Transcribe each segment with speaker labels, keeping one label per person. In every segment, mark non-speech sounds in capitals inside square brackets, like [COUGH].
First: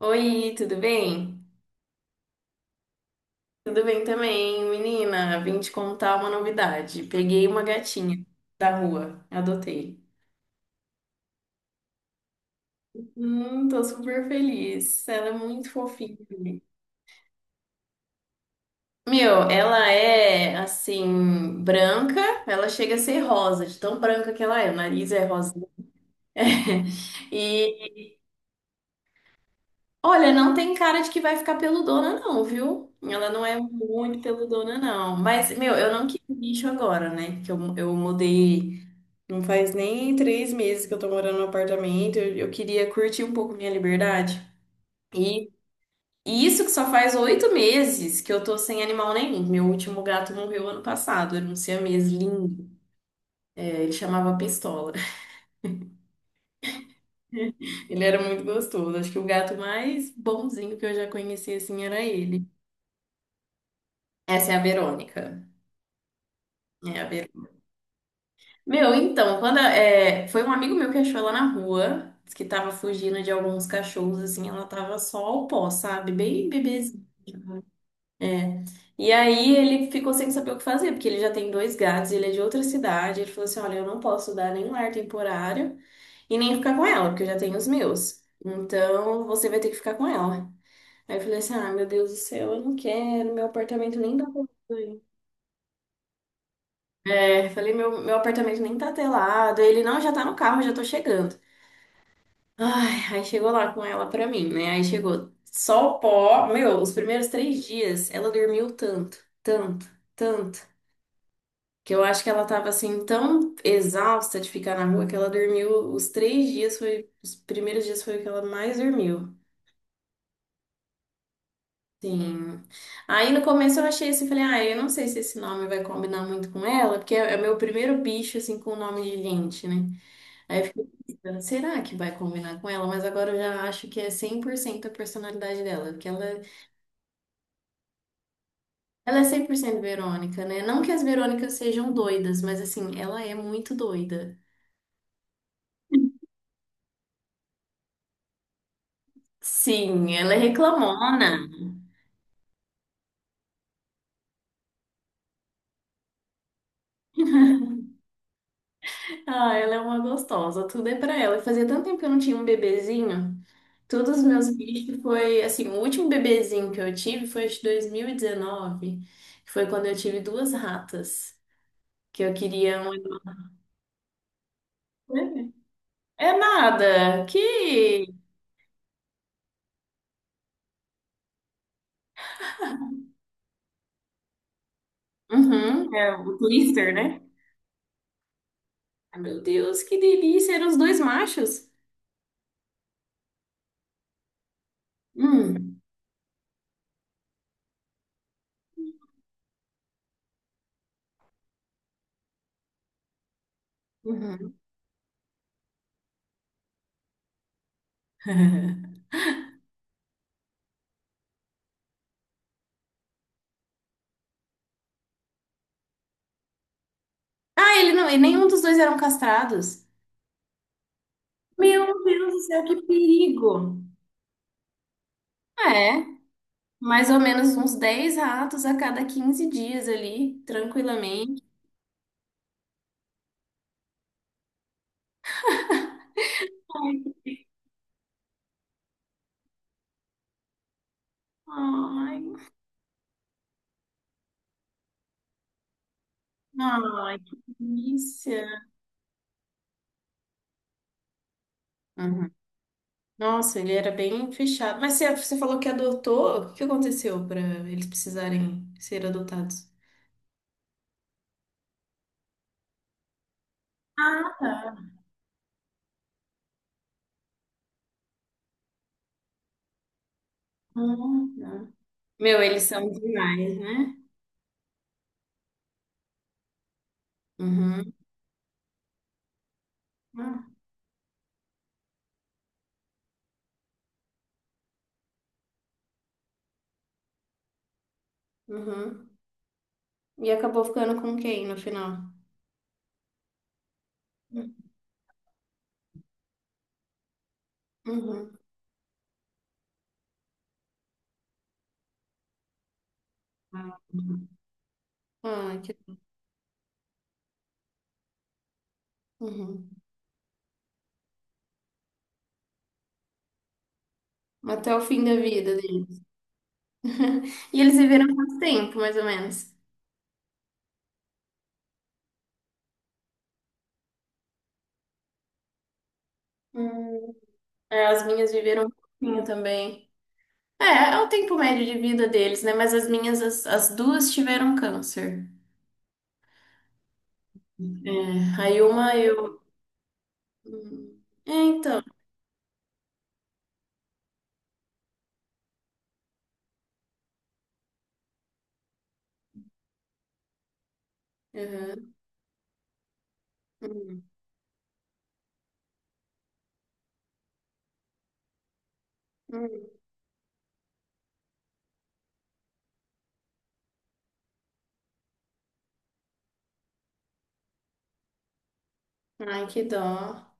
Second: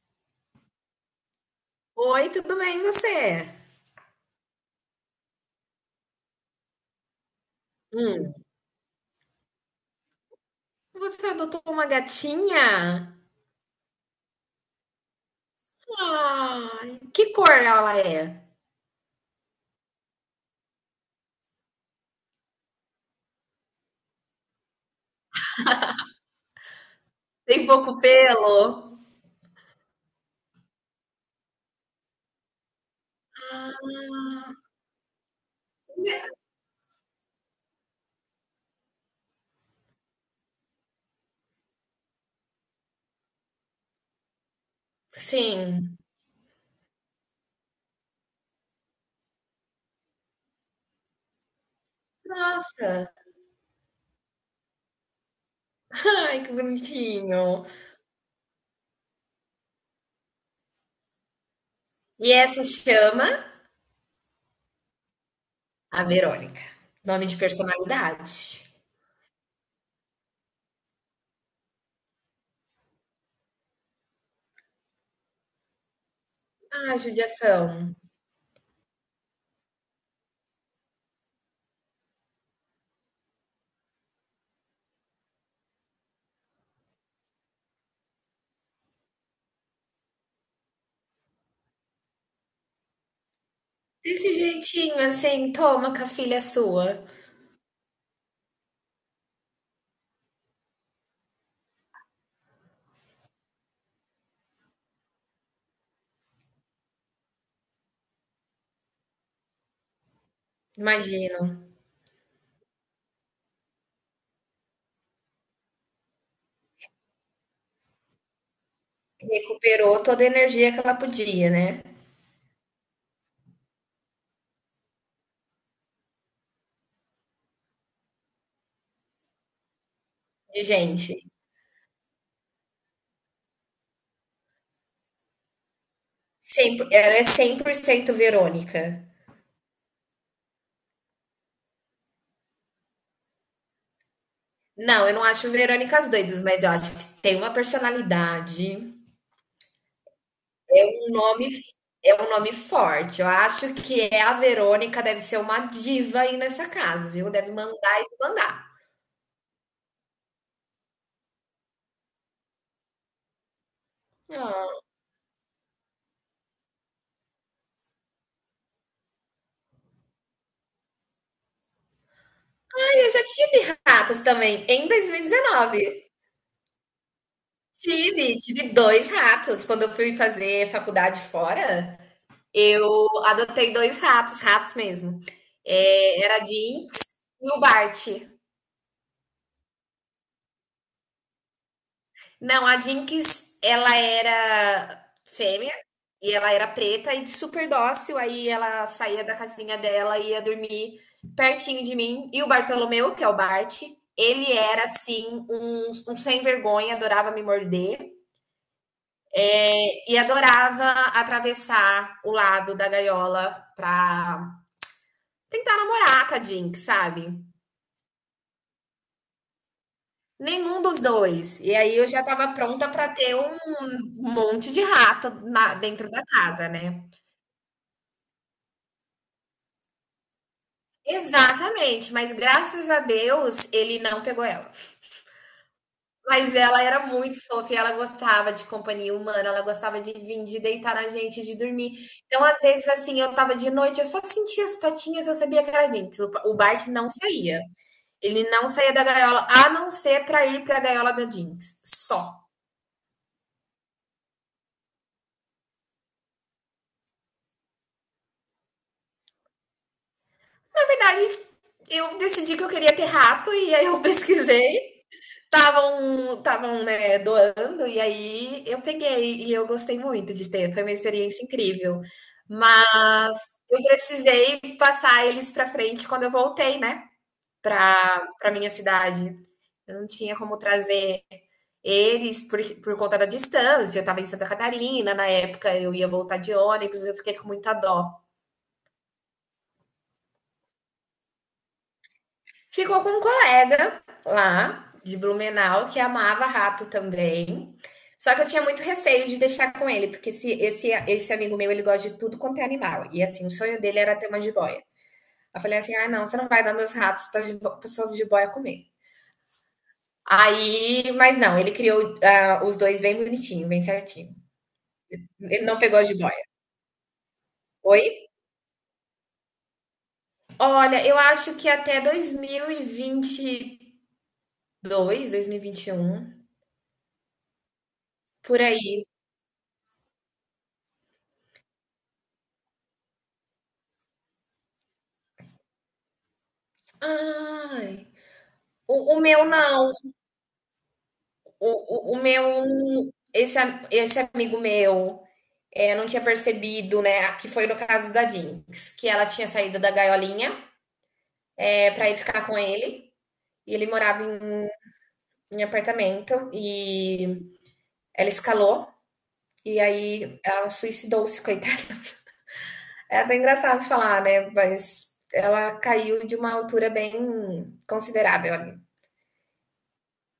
Speaker 1: Oi, tudo bem?
Speaker 2: Oi, tudo bem, e você?
Speaker 1: Tudo bem também, menina. Vim te contar uma novidade. Peguei uma gatinha
Speaker 2: Hum.
Speaker 1: da rua, adotei.
Speaker 2: Você adotou uma gatinha?
Speaker 1: Tô super feliz. Ela é muito fofinha.
Speaker 2: Ai, que cor ela é?
Speaker 1: Meu, ela é assim, branca, ela chega a ser rosa, de tão branca que ela é, o nariz é rosa.
Speaker 2: Tem pouco
Speaker 1: E
Speaker 2: pelo?
Speaker 1: olha, não tem cara de que vai ficar peludona, não, viu? Ela não é muito
Speaker 2: Ah,
Speaker 1: peludona, não. Mas, meu, eu não quis bicho agora, né? Que eu mudei. Não faz nem 3 meses que eu tô morando no apartamento. Eu queria curtir um pouco minha liberdade. E,
Speaker 2: sim.
Speaker 1: e isso que só faz 8 meses que eu tô sem animal nenhum. Meu último gato morreu ano passado. Era um siamês lindo.
Speaker 2: Nossa,
Speaker 1: É, ele chamava Pistola.
Speaker 2: ai, que bonitinho.
Speaker 1: [LAUGHS] Ele era muito gostoso. Acho que o gato mais bonzinho que eu já conheci assim era
Speaker 2: E
Speaker 1: ele.
Speaker 2: essa chama
Speaker 1: Essa é a Verônica.
Speaker 2: a Verônica.
Speaker 1: É a
Speaker 2: Nome de
Speaker 1: Verônica.
Speaker 2: personalidade.
Speaker 1: Meu, então, foi um amigo meu que achou ela na rua, disse que tava fugindo de alguns cachorros, assim, ela tava só o pó, sabe? Bem
Speaker 2: Ah,
Speaker 1: bebezinha.
Speaker 2: judiação.
Speaker 1: É. E aí ele ficou sem saber o que fazer, porque ele já tem dois gatos, ele é de outra cidade. Ele falou assim: olha, eu não posso dar nenhum lar temporário e nem ficar com ela, porque eu já tenho os meus. Então você vai ter que ficar com ela. Aí eu falei assim: ah, meu Deus do céu, eu não quero, meu apartamento nem dá
Speaker 2: Desse
Speaker 1: pra.
Speaker 2: jeitinho
Speaker 1: Eu.
Speaker 2: assim, toma com a filha sua.
Speaker 1: É, falei, meu apartamento nem tá telado. Ele, não, já tá no carro, já tô chegando. Ai, aí chegou lá com ela pra mim, né? Aí chegou só o pó. Meu, os primeiros 3 dias ela dormiu tanto, tanto, tanto.
Speaker 2: Imagino.
Speaker 1: Que eu acho que ela tava assim tão exausta de ficar na rua que ela dormiu os 3 dias, foi, os primeiros dias foi o que ela mais dormiu.
Speaker 2: Recuperou toda a energia que ela podia, né?
Speaker 1: Sim. Aí no começo eu achei assim, falei, ah, eu não sei se esse nome vai combinar muito com ela, porque é o meu primeiro bicho assim com nome de gente, né? Aí
Speaker 2: De
Speaker 1: eu fiquei
Speaker 2: gente.
Speaker 1: pensando, será que vai combinar com ela? Mas agora eu já acho que é 100% a personalidade dela, porque ela,
Speaker 2: Ela é 100% Verônica.
Speaker 1: ela é 100% Verônica, né? Não que as Verônicas sejam doidas, mas assim, ela é muito doida.
Speaker 2: Não, eu não acho Verônicas doidas, mas eu acho que tem uma personalidade,
Speaker 1: Sim, ela é
Speaker 2: é um
Speaker 1: reclamona.
Speaker 2: nome, é um nome forte. Eu acho que é a Verônica deve ser uma diva aí nessa casa, viu? Deve mandar e mandar.
Speaker 1: Ah, ela é uma gostosa, tudo é pra ela. Fazia tanto tempo que eu não tinha um bebezinho. Todos os meus
Speaker 2: Ah,
Speaker 1: bichos foi, assim, o último bebezinho que eu tive foi de 2019, que foi quando eu tive duas ratas, que eu queria um.
Speaker 2: eu já tive ratos também em 2019.
Speaker 1: É nada, que.
Speaker 2: Tive dois ratos. Quando eu fui fazer faculdade fora, eu adotei dois ratos, ratos mesmo.
Speaker 1: Uhum, é
Speaker 2: É,
Speaker 1: o
Speaker 2: era a
Speaker 1: Twister,
Speaker 2: Jinx
Speaker 1: né?
Speaker 2: e o Bart.
Speaker 1: Ai, meu Deus, que delícia, eram os dois machos.
Speaker 2: Não, a Jinx, ela era fêmea
Speaker 1: Hum,
Speaker 2: e ela era preta e super dócil. Aí ela saía da casinha dela e ia dormir pertinho de mim. E o Bartolomeu, que é o Bart, ele
Speaker 1: uhum.
Speaker 2: era assim, um sem vergonha, adorava me morder.
Speaker 1: [LAUGHS]
Speaker 2: E adorava atravessar o lado da gaiola pra tentar namorar com a Jinx, sabe?
Speaker 1: Ah, ele não, e nenhum dos dois eram castrados.
Speaker 2: Nenhum dos dois. E aí
Speaker 1: Meu
Speaker 2: eu já
Speaker 1: Deus do
Speaker 2: tava
Speaker 1: céu, que
Speaker 2: pronta pra ter um
Speaker 1: perigo.
Speaker 2: monte de rato
Speaker 1: É.
Speaker 2: dentro da casa, né?
Speaker 1: Mais ou menos uns 10 ratos a cada 15 dias ali, tranquilamente.
Speaker 2: Exatamente, mas graças a Deus ele não pegou ela. Mas ela era muito fofa e ela gostava de companhia humana, ela gostava de vir, de deitar na gente, de dormir.
Speaker 1: Ai,
Speaker 2: Então, às vezes, assim, eu tava de noite, eu só sentia as patinhas, eu sabia que era Jinx. O Bart não
Speaker 1: ai, que
Speaker 2: saía. Ele
Speaker 1: delícia.
Speaker 2: não saía da gaiola, a não ser pra ir pra gaiola da Jinx.
Speaker 1: Uhum.
Speaker 2: Só.
Speaker 1: Nossa, ele era bem fechado. Mas você falou que adotou. O que aconteceu para eles precisarem ser adotados?
Speaker 2: Na verdade, eu decidi que eu queria ter rato e aí eu [LAUGHS]
Speaker 1: Ah, tá.
Speaker 2: pesquisei. Estavam, estavam, né, doando, e aí eu peguei e eu gostei muito de ter, foi uma experiência
Speaker 1: Tá.
Speaker 2: incrível.
Speaker 1: Meu, eles são
Speaker 2: Mas
Speaker 1: demais,
Speaker 2: eu
Speaker 1: né?
Speaker 2: precisei passar eles para frente quando eu voltei, né,
Speaker 1: Uhum.
Speaker 2: para minha cidade. Eu não tinha
Speaker 1: Ah,
Speaker 2: como trazer eles por conta da distância, eu estava em Santa Catarina, na época eu ia voltar de ônibus, eu fiquei com muita dó.
Speaker 1: uhum. E acabou ficando com quem no final?
Speaker 2: Ficou com um colega lá de Blumenau que amava rato também. Só
Speaker 1: Uhum.
Speaker 2: que eu tinha muito receio de deixar com ele, porque esse amigo meu, ele gosta de tudo quanto é animal. E assim, o
Speaker 1: Ah,
Speaker 2: sonho dele era ter
Speaker 1: uhum.
Speaker 2: uma jiboia.
Speaker 1: Ah,
Speaker 2: Eu
Speaker 1: que...
Speaker 2: falei assim: ah, não, você não vai dar meus ratos para a pessoa de jiboia comer.
Speaker 1: uhum.
Speaker 2: Aí, mas não, ele criou, os dois bem bonitinho, bem certinho.
Speaker 1: Até o fim da vida
Speaker 2: Ele não
Speaker 1: dele.
Speaker 2: pegou a jiboia.
Speaker 1: [LAUGHS] E eles
Speaker 2: Oi?
Speaker 1: viveram quanto tempo, mais ou menos?
Speaker 2: Olha, eu acho que até 2022, dois mil e vinte 2022, um
Speaker 1: Hum, é, as minhas
Speaker 2: por
Speaker 1: viveram um
Speaker 2: aí.
Speaker 1: pouquinho também. É, é o tempo médio de vida deles, né? Mas as minhas, as duas tiveram câncer.
Speaker 2: Ai,
Speaker 1: É, aí uma
Speaker 2: o
Speaker 1: eu.
Speaker 2: meu não.
Speaker 1: Hum, É,
Speaker 2: O,
Speaker 1: então.
Speaker 2: o, o meu, esse amigo meu, não tinha percebido, né? Que foi no caso da Jinx, que ela tinha saído da gaiolinha,
Speaker 1: Uhum.
Speaker 2: para ir ficar com ele. E ele
Speaker 1: Hum,
Speaker 2: morava em apartamento e ela escalou.
Speaker 1: hum.
Speaker 2: E aí ela suicidou-se, [LAUGHS] coitada. É até engraçado falar, né? Mas ela caiu de uma altura bem considerável.
Speaker 1: Hum. Ai, que dó.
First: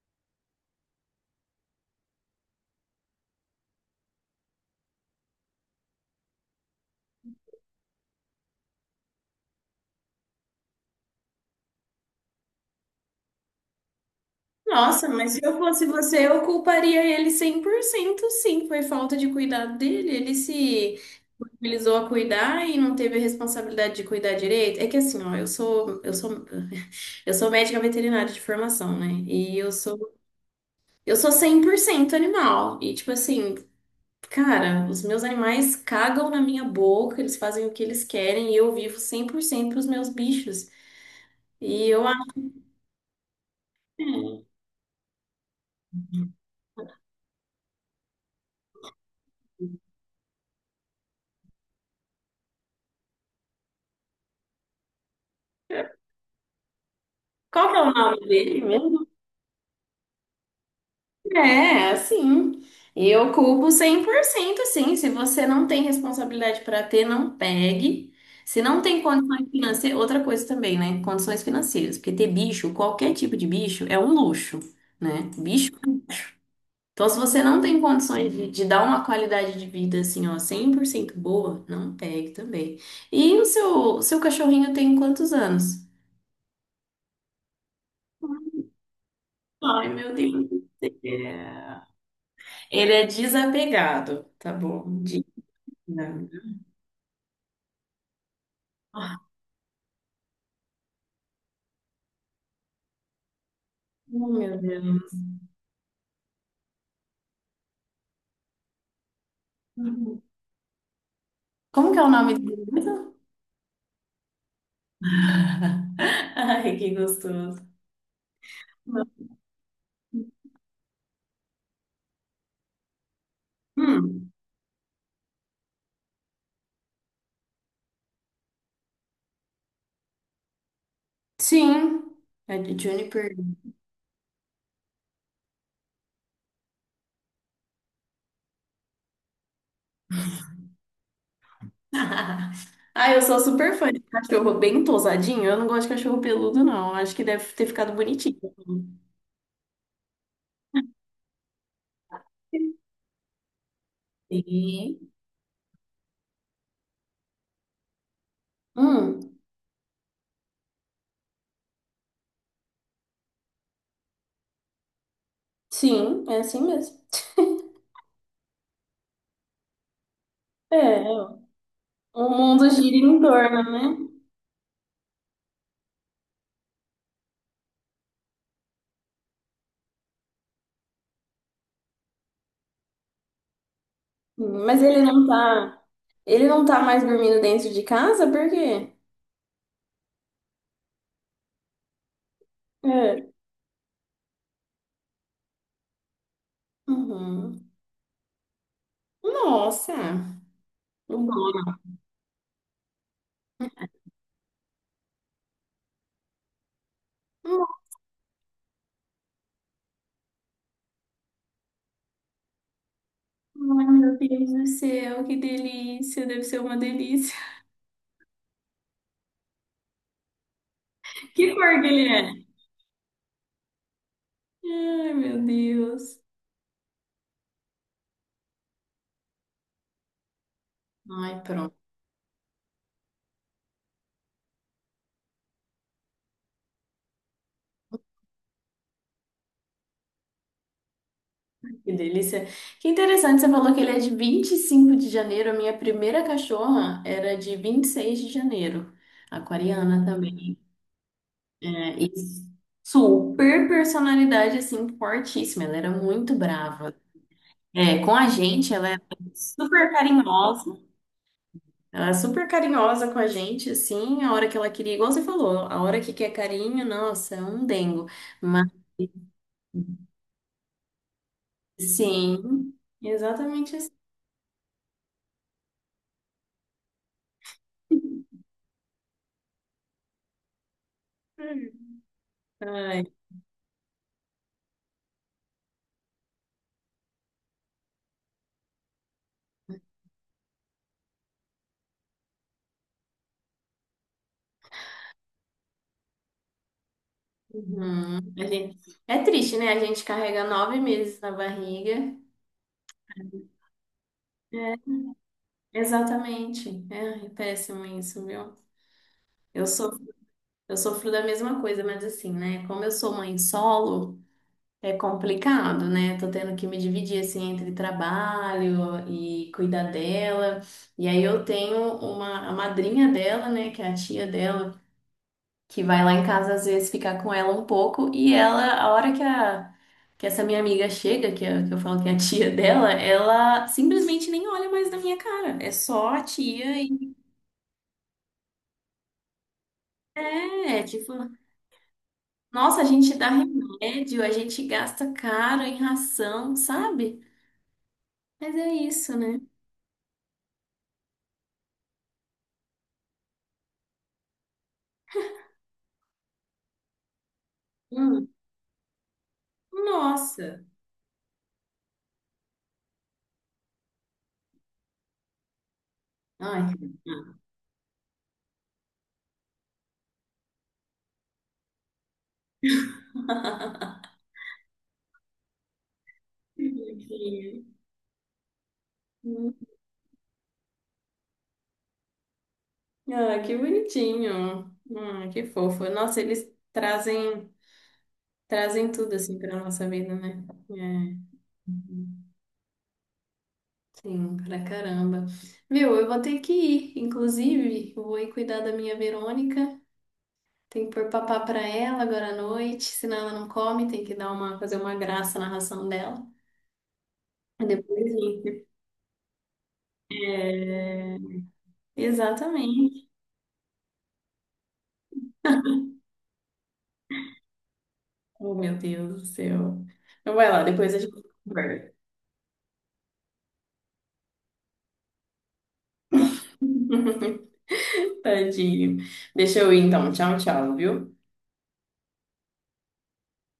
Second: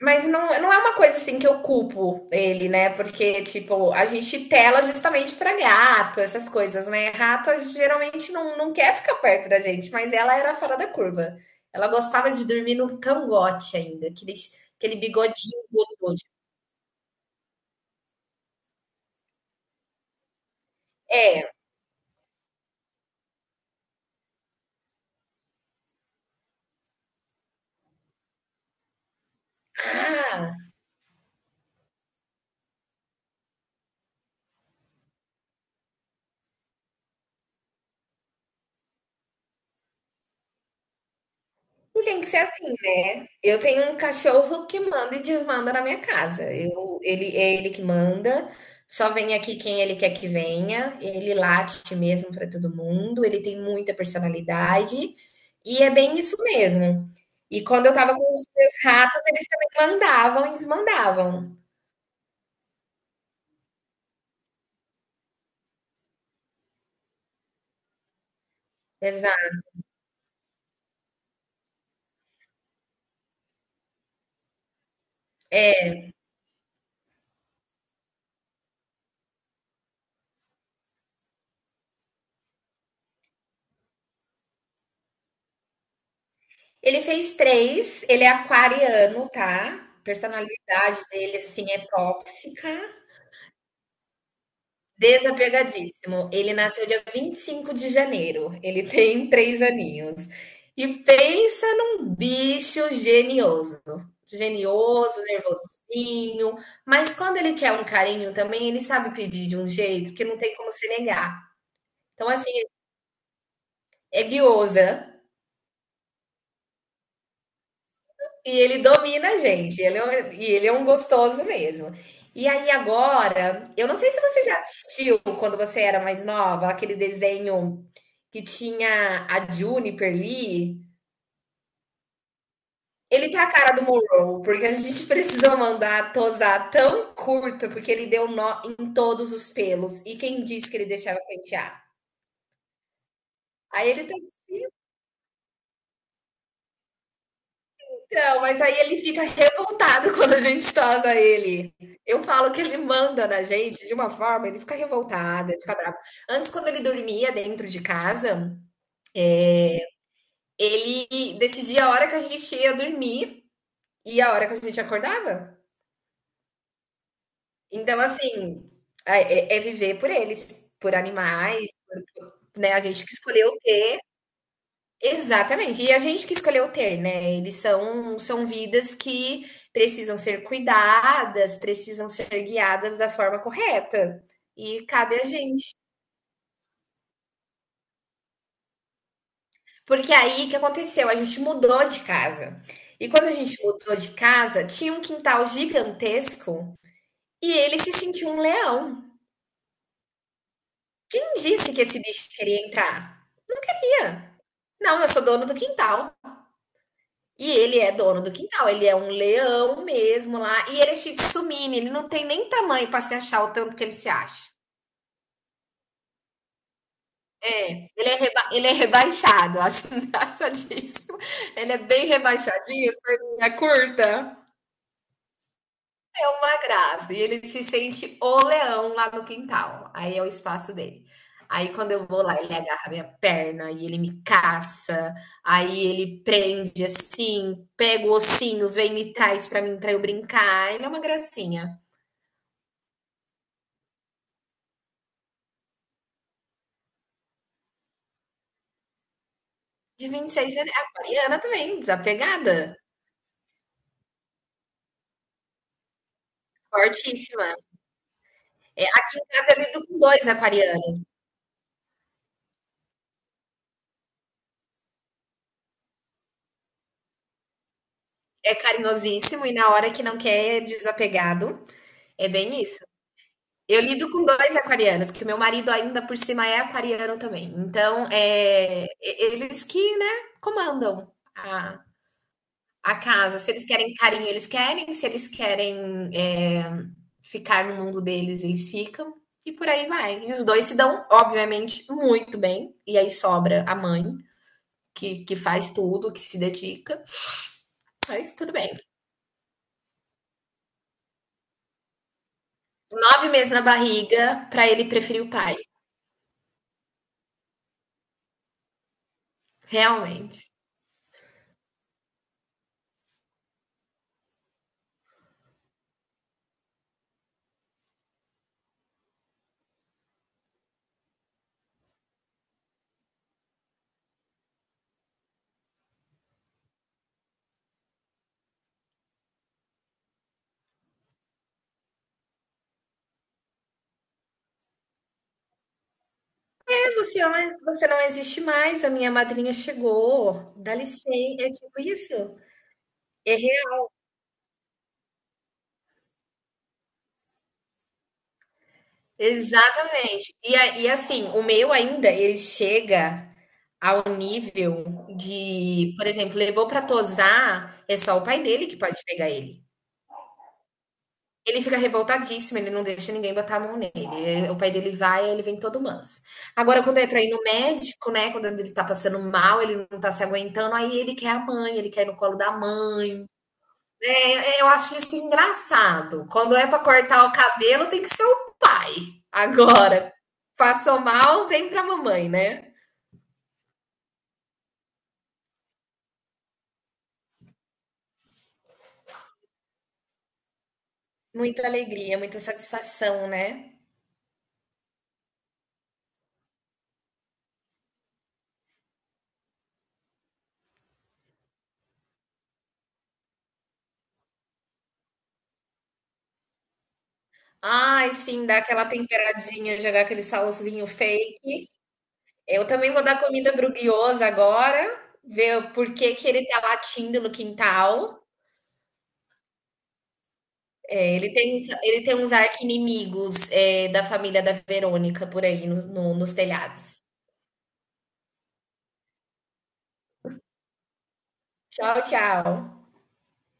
Speaker 2: Mas não, não é uma coisa assim que eu culpo ele, né? Porque, tipo, a gente tela justamente pra gato, essas coisas, né? Rato geralmente não quer ficar perto da gente, mas ela era fora da curva. Ela gostava de dormir no cangote ainda, aquele
Speaker 1: Nossa, mas se eu
Speaker 2: bigodinho
Speaker 1: fosse
Speaker 2: gostoso.
Speaker 1: você, eu culparia ele 100% sim. Foi falta de cuidado dele. Ele se mobilizou a cuidar e não teve a responsabilidade de cuidar direito. É que assim, ó, [LAUGHS] eu sou médica veterinária de formação, né? E
Speaker 2: Ah,
Speaker 1: eu sou 100% animal. E tipo assim, cara, os meus animais cagam na minha boca, eles fazem o que eles querem e eu vivo 100% pros meus bichos. E
Speaker 2: não,
Speaker 1: eu
Speaker 2: tem que ser
Speaker 1: acho.
Speaker 2: assim, né? Eu tenho um cachorro que manda e desmanda na minha casa. É ele que manda, só vem aqui quem ele quer que venha. Ele late mesmo para todo mundo, ele tem muita personalidade e é bem isso mesmo. E
Speaker 1: Qual que é
Speaker 2: quando
Speaker 1: o
Speaker 2: eu tava
Speaker 1: nome
Speaker 2: com os
Speaker 1: dele
Speaker 2: meus
Speaker 1: mesmo?
Speaker 2: ratos, eles também mandavam e desmandavam.
Speaker 1: É, assim, eu culpo 100%, sim. Se você não tem responsabilidade para ter, não pegue. Se não tem condições
Speaker 2: Exato.
Speaker 1: financeiras, outra coisa também, né? Condições financeiras, porque ter bicho, qualquer tipo de bicho, é um luxo, né? Bicho. Então, se você não tem condições de dar uma qualidade de vida assim, ó, 100% boa, não pegue também. E o seu cachorrinho tem quantos anos?
Speaker 2: Ele fez 3, ele é aquariano, tá?
Speaker 1: Ai,
Speaker 2: A
Speaker 1: meu Deus do
Speaker 2: personalidade dele, assim, é
Speaker 1: céu.
Speaker 2: tóxica.
Speaker 1: Ele é desapegado, tá bom? Diga.
Speaker 2: Desapegadíssimo. Ele nasceu dia 25 de janeiro. Ele [LAUGHS] tem 3 aninhos. E pensa num bicho genioso.
Speaker 1: Oh, meu Deus.
Speaker 2: Genioso, nervosinho, mas quando ele quer um carinho também, ele sabe pedir de um jeito que não tem como se negar.
Speaker 1: Como que é o
Speaker 2: Então,
Speaker 1: nome
Speaker 2: assim,
Speaker 1: dele mesmo?
Speaker 2: é guiosa.
Speaker 1: [LAUGHS] Ai, que gostoso.
Speaker 2: E ele domina a gente, ele é um gostoso mesmo. E aí agora, eu não sei se
Speaker 1: Hum,
Speaker 2: você já assistiu quando você era mais nova, aquele desenho que tinha a Juniper Lee.
Speaker 1: sim, é de
Speaker 2: Ele
Speaker 1: Juniper.
Speaker 2: tá a cara do Monroe, porque a gente [LAUGHS] precisou mandar tosar tão curto, porque ele deu nó em todos os pelos. E quem disse que ele deixava pentear?
Speaker 1: [LAUGHS] Ah, eu sou super
Speaker 2: Aí
Speaker 1: fã de
Speaker 2: ele tá
Speaker 1: cachorro bem tosadinho. Eu não gosto de cachorro peludo, não. Acho que deve ter ficado bonitinho.
Speaker 2: Então, mas aí ele fica revoltado [LAUGHS] quando a gente tosa ele. Eu falo que ele manda na gente de uma forma, ele fica
Speaker 1: Sim.
Speaker 2: revoltado, ele fica bravo. Antes, quando ele dormia dentro de casa,
Speaker 1: Hum,
Speaker 2: ele decidia a hora que a gente ia dormir e a hora que a gente acordava.
Speaker 1: sim, é assim mesmo.
Speaker 2: Então, assim, é viver por eles, por
Speaker 1: É,
Speaker 2: animais,
Speaker 1: o mundo
Speaker 2: né? A
Speaker 1: gira
Speaker 2: gente que
Speaker 1: em
Speaker 2: escolheu.
Speaker 1: torno, né?
Speaker 2: Exatamente. E a gente que escolheu ter, né? Eles são vidas que precisam ser cuidadas, precisam ser guiadas da forma correta.
Speaker 1: Mas
Speaker 2: E cabe a gente.
Speaker 1: ele não tá mais dormindo dentro de casa, por quê?
Speaker 2: Porque aí o que aconteceu? A gente mudou de casa. E quando
Speaker 1: É.
Speaker 2: a gente mudou de casa, tinha um quintal gigantesco e
Speaker 1: Uhum.
Speaker 2: ele se sentiu um leão.
Speaker 1: Nossa, o
Speaker 2: Quem disse
Speaker 1: dono.
Speaker 2: que esse bicho queria entrar? Não queria. Não, eu sou dono do quintal. E ele é dono do quintal, ele é um leão mesmo lá. E ele é shih tzu mini, ele não tem nem tamanho para se achar o tanto que
Speaker 1: Ai,
Speaker 2: ele se
Speaker 1: meu
Speaker 2: acha.
Speaker 1: Deus do céu, que delícia! Deve ser uma delícia. [LAUGHS]
Speaker 2: É, ele é rebaixado, eu acho [LAUGHS] engraçadíssimo.
Speaker 1: Que cor
Speaker 2: Ele é
Speaker 1: que ele
Speaker 2: bem
Speaker 1: é?
Speaker 2: rebaixadinho, as perninhas curtas.
Speaker 1: Ai, meu Deus.
Speaker 2: É uma graça. E ele se sente o leão lá no quintal. Aí é o espaço dele.
Speaker 1: Ai,
Speaker 2: Aí
Speaker 1: pronto,
Speaker 2: quando eu vou lá, ele agarra minha perna e ele me caça. Aí ele prende assim, pega o ossinho, vem e traz pra mim pra eu brincar. Ele é uma gracinha.
Speaker 1: que delícia. Que interessante, você falou que ele é de 25 de janeiro. A minha primeira cachorra era de 26 de janeiro, aquariana
Speaker 2: De 26 de
Speaker 1: também.
Speaker 2: janeiro. Aquariana também,
Speaker 1: É, e
Speaker 2: desapegada.
Speaker 1: super personalidade, assim, fortíssima. Ela era muito brava.
Speaker 2: Fortíssima.
Speaker 1: É, com a gente,
Speaker 2: É,
Speaker 1: ela era
Speaker 2: aqui em casa eu lido
Speaker 1: super
Speaker 2: com dois
Speaker 1: carinhosa.
Speaker 2: aquarianos.
Speaker 1: Ela é super carinhosa com a gente, assim, a hora que ela queria, igual você falou, a hora que quer carinho, nossa, é um dengo.
Speaker 2: É
Speaker 1: Mas
Speaker 2: carinhosíssimo e na hora que não quer é desapegado. É bem
Speaker 1: sim,
Speaker 2: isso.
Speaker 1: exatamente
Speaker 2: Eu
Speaker 1: assim.
Speaker 2: lido com dois aquarianos, que meu marido ainda por cima é aquariano também. Então, eles que, né, comandam a
Speaker 1: Ai,
Speaker 2: casa. Se eles querem carinho, eles querem. Se eles querem, é, ficar no mundo deles, eles ficam. E por aí vai. E os dois se dão, obviamente, muito bem. E aí sobra a mãe, que faz tudo, que se dedica.
Speaker 1: uhum.
Speaker 2: Mas
Speaker 1: A
Speaker 2: tudo bem.
Speaker 1: gente, é triste, né? A gente carrega 9 meses na barriga.
Speaker 2: 9 meses na barriga, para
Speaker 1: É,
Speaker 2: ele preferir o pai.
Speaker 1: exatamente. É, é péssimo isso, viu? Eu sofro,
Speaker 2: Realmente.
Speaker 1: eu sofro da mesma coisa, mas assim, né? Como eu sou mãe solo. É complicado, né? Tô tendo que me dividir assim entre trabalho e cuidar dela. E aí eu tenho uma a madrinha dela, né, que é a tia dela, que vai lá em casa às vezes ficar com ela um pouco e ela, a hora que a que essa minha amiga chega, que, é- que eu falo que é a tia [LAUGHS] dela, ela simplesmente nem olha mais na minha cara. É só a tia e
Speaker 2: Você, olha, você não existe mais, a minha madrinha chegou, dá
Speaker 1: é, é tipo,
Speaker 2: licen é tipo isso.
Speaker 1: nossa, a gente dá
Speaker 2: É real,
Speaker 1: remédio, a gente gasta caro em ração, sabe? Mas é isso, né?
Speaker 2: exatamente. E assim, o meu ainda, ele chega ao nível de, por exemplo, levou pra tosar, é só o pai dele que pode pegar ele.
Speaker 1: Nossa!
Speaker 2: Ele fica revoltadíssimo, ele não deixa ninguém botar a mão nele, o pai dele vai, ele vem todo manso.
Speaker 1: Ai,
Speaker 2: Agora
Speaker 1: que
Speaker 2: quando é pra ir no médico, né, quando ele tá passando mal, ele não tá se aguentando, aí ele quer a mãe, ele quer ir no colo da mãe.
Speaker 1: [LAUGHS]
Speaker 2: É, eu acho isso engraçado. Quando é para cortar o
Speaker 1: bonitinho.
Speaker 2: cabelo, tem que ser o pai. Agora, passou mal, vem pra mamãe, né?
Speaker 1: Ah, que bonitinho. Ah, que fofo. Nossa, eles trazem tudo assim para nossa vida, né? É,
Speaker 2: Muita alegria, muita satisfação, né?
Speaker 1: sim, pra caramba. Meu, eu vou ter que ir. Inclusive, eu vou ir cuidar da minha Verônica. Tem que pôr papá pra ela agora à noite, senão ela não come, tem que dar uma fazer uma graça na ração dela. E depois,
Speaker 2: Ai, sim, dar
Speaker 1: gente,
Speaker 2: aquela temperadinha, jogar aquele salzinho
Speaker 1: é,
Speaker 2: fake. Eu também vou
Speaker 1: exatamente.
Speaker 2: dar comida pro Guioso agora, ver por que que ele tá latindo no quintal.
Speaker 1: Oh, meu Deus do céu. Então vai lá, depois a gente
Speaker 2: É,
Speaker 1: conversa.
Speaker 2: ele tem uns arqui-inimigos, da família da Verônica por aí nos telhados.
Speaker 1: [LAUGHS] Tadinho. Deixa eu ir então. Tchau, tchau, viu?
Speaker 2: Tchau, tchau.